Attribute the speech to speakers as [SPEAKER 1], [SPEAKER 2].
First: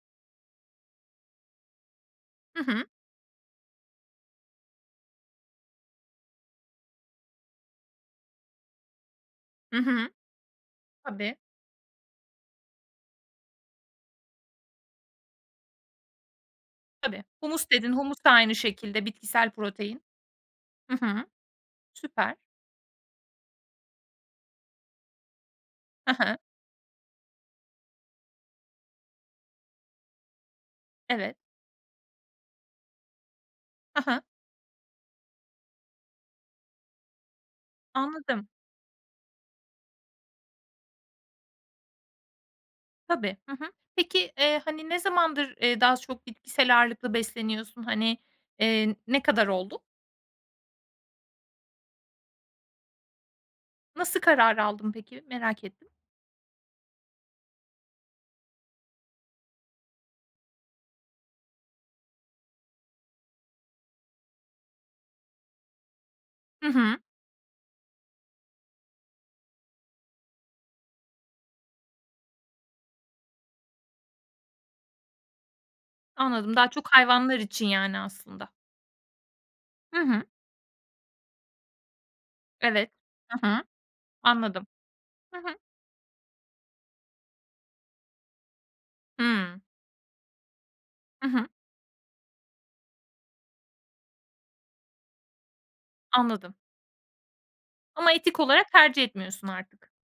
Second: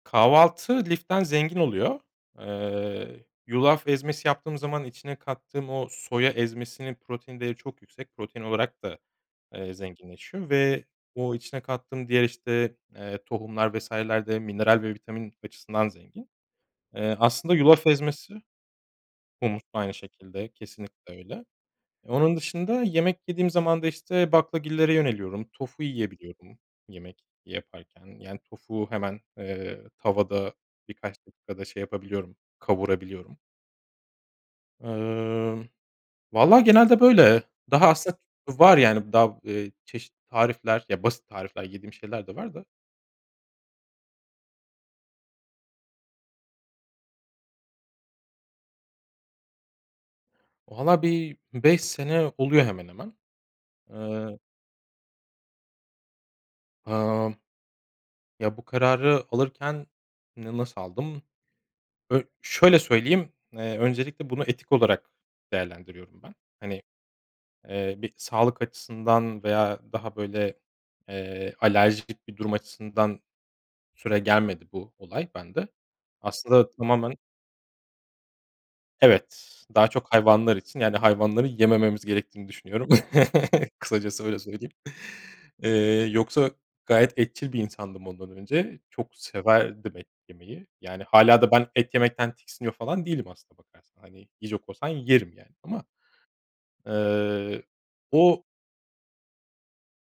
[SPEAKER 1] Kahvaltı liften zengin oluyor.
[SPEAKER 2] Hı hı.
[SPEAKER 1] Eee, yulaf ezmesi yaptığım zaman içine kattığım o soya ezmesinin protein değeri çok yüksek. Protein olarak da, eee,
[SPEAKER 2] Hı hı.
[SPEAKER 1] zenginleşiyor ve o
[SPEAKER 2] Tabii.
[SPEAKER 1] içine kattığım diğer işte, eee, tohumlar vs.ler de mineral ve vitamin açısından zengin. Eee,
[SPEAKER 2] Tabii,
[SPEAKER 1] aslında
[SPEAKER 2] humus
[SPEAKER 1] yulaf
[SPEAKER 2] dedin, humus da
[SPEAKER 1] ezmesi
[SPEAKER 2] aynı şekilde bitkisel
[SPEAKER 1] Humus aynı
[SPEAKER 2] protein.
[SPEAKER 1] şekilde
[SPEAKER 2] Hı
[SPEAKER 1] kesinlikle
[SPEAKER 2] hı.
[SPEAKER 1] öyle.
[SPEAKER 2] Süper
[SPEAKER 1] Onun dışında yemek yediğim zaman da işte baklagillere yöneliyorum. Tofu
[SPEAKER 2] Hı hı.
[SPEAKER 1] yiyebiliyorum yemek yaparken. Yani tofu hemen, eee, tavada birkaç
[SPEAKER 2] Evet.
[SPEAKER 1] dakikada şey yapabiliyorum, kavurabiliyorum.
[SPEAKER 2] Hı hı.
[SPEAKER 1] Eee, valla genelde böyle. Daha aslında
[SPEAKER 2] Anladım.
[SPEAKER 1] t var yani daha, eee, çeşitli tarifler, ya basit tarifler yediğim şeyler de var da.
[SPEAKER 2] Tabii, hı hı. Peki, eee, hani, ne zamandır, eee, daha çok bitkisel ağırlıklı besleniyorsun? Hani, eee, ne kadar oldu?
[SPEAKER 1] Vallahi bir 5 sene oluyor hemen hemen.
[SPEAKER 2] Nasıl
[SPEAKER 1] Eee
[SPEAKER 2] kararı aldın peki, merak ettim.
[SPEAKER 1] Emm. Ya, bu kararı alırken n nasıl aldım? Ö şöyle söyleyeyim, eee, öncelikle bunu etik olarak değerlendiriyorum ben.
[SPEAKER 2] Hı
[SPEAKER 1] Hani,
[SPEAKER 2] hı.
[SPEAKER 1] eee, bir sağlık açısından veya daha böyle, eee, alerjik bir durum açısından süregelmedi bu olay bende.
[SPEAKER 2] Anladım, daha
[SPEAKER 1] Aslında
[SPEAKER 2] çok
[SPEAKER 1] tamamen
[SPEAKER 2] hayvanlar için yani, aslında.
[SPEAKER 1] Evet, daha
[SPEAKER 2] Hı
[SPEAKER 1] çok
[SPEAKER 2] hı.
[SPEAKER 1] hayvanlar için yani hayvanları yemememiz gerektiğini düşünüyorum.
[SPEAKER 2] Evet, hı hı,
[SPEAKER 1] Kısacası öyle
[SPEAKER 2] anladım.
[SPEAKER 1] söyleyeyim.
[SPEAKER 2] Hı hı.
[SPEAKER 1] Eee, yoksa gayet etçil bir insandım ondan önce. Çok
[SPEAKER 2] Hıı.
[SPEAKER 1] severdim et yemeyi. Yani
[SPEAKER 2] Hı
[SPEAKER 1] hâlâ
[SPEAKER 2] hı.
[SPEAKER 1] da ben et yemekten tiksiniyor falan değilim aslında bakarsan. Hani yiyecek olsam yerim yani ama,
[SPEAKER 2] Anladım.
[SPEAKER 1] eee,
[SPEAKER 2] Ama etik
[SPEAKER 1] o
[SPEAKER 2] olarak tercih etmiyorsun artık.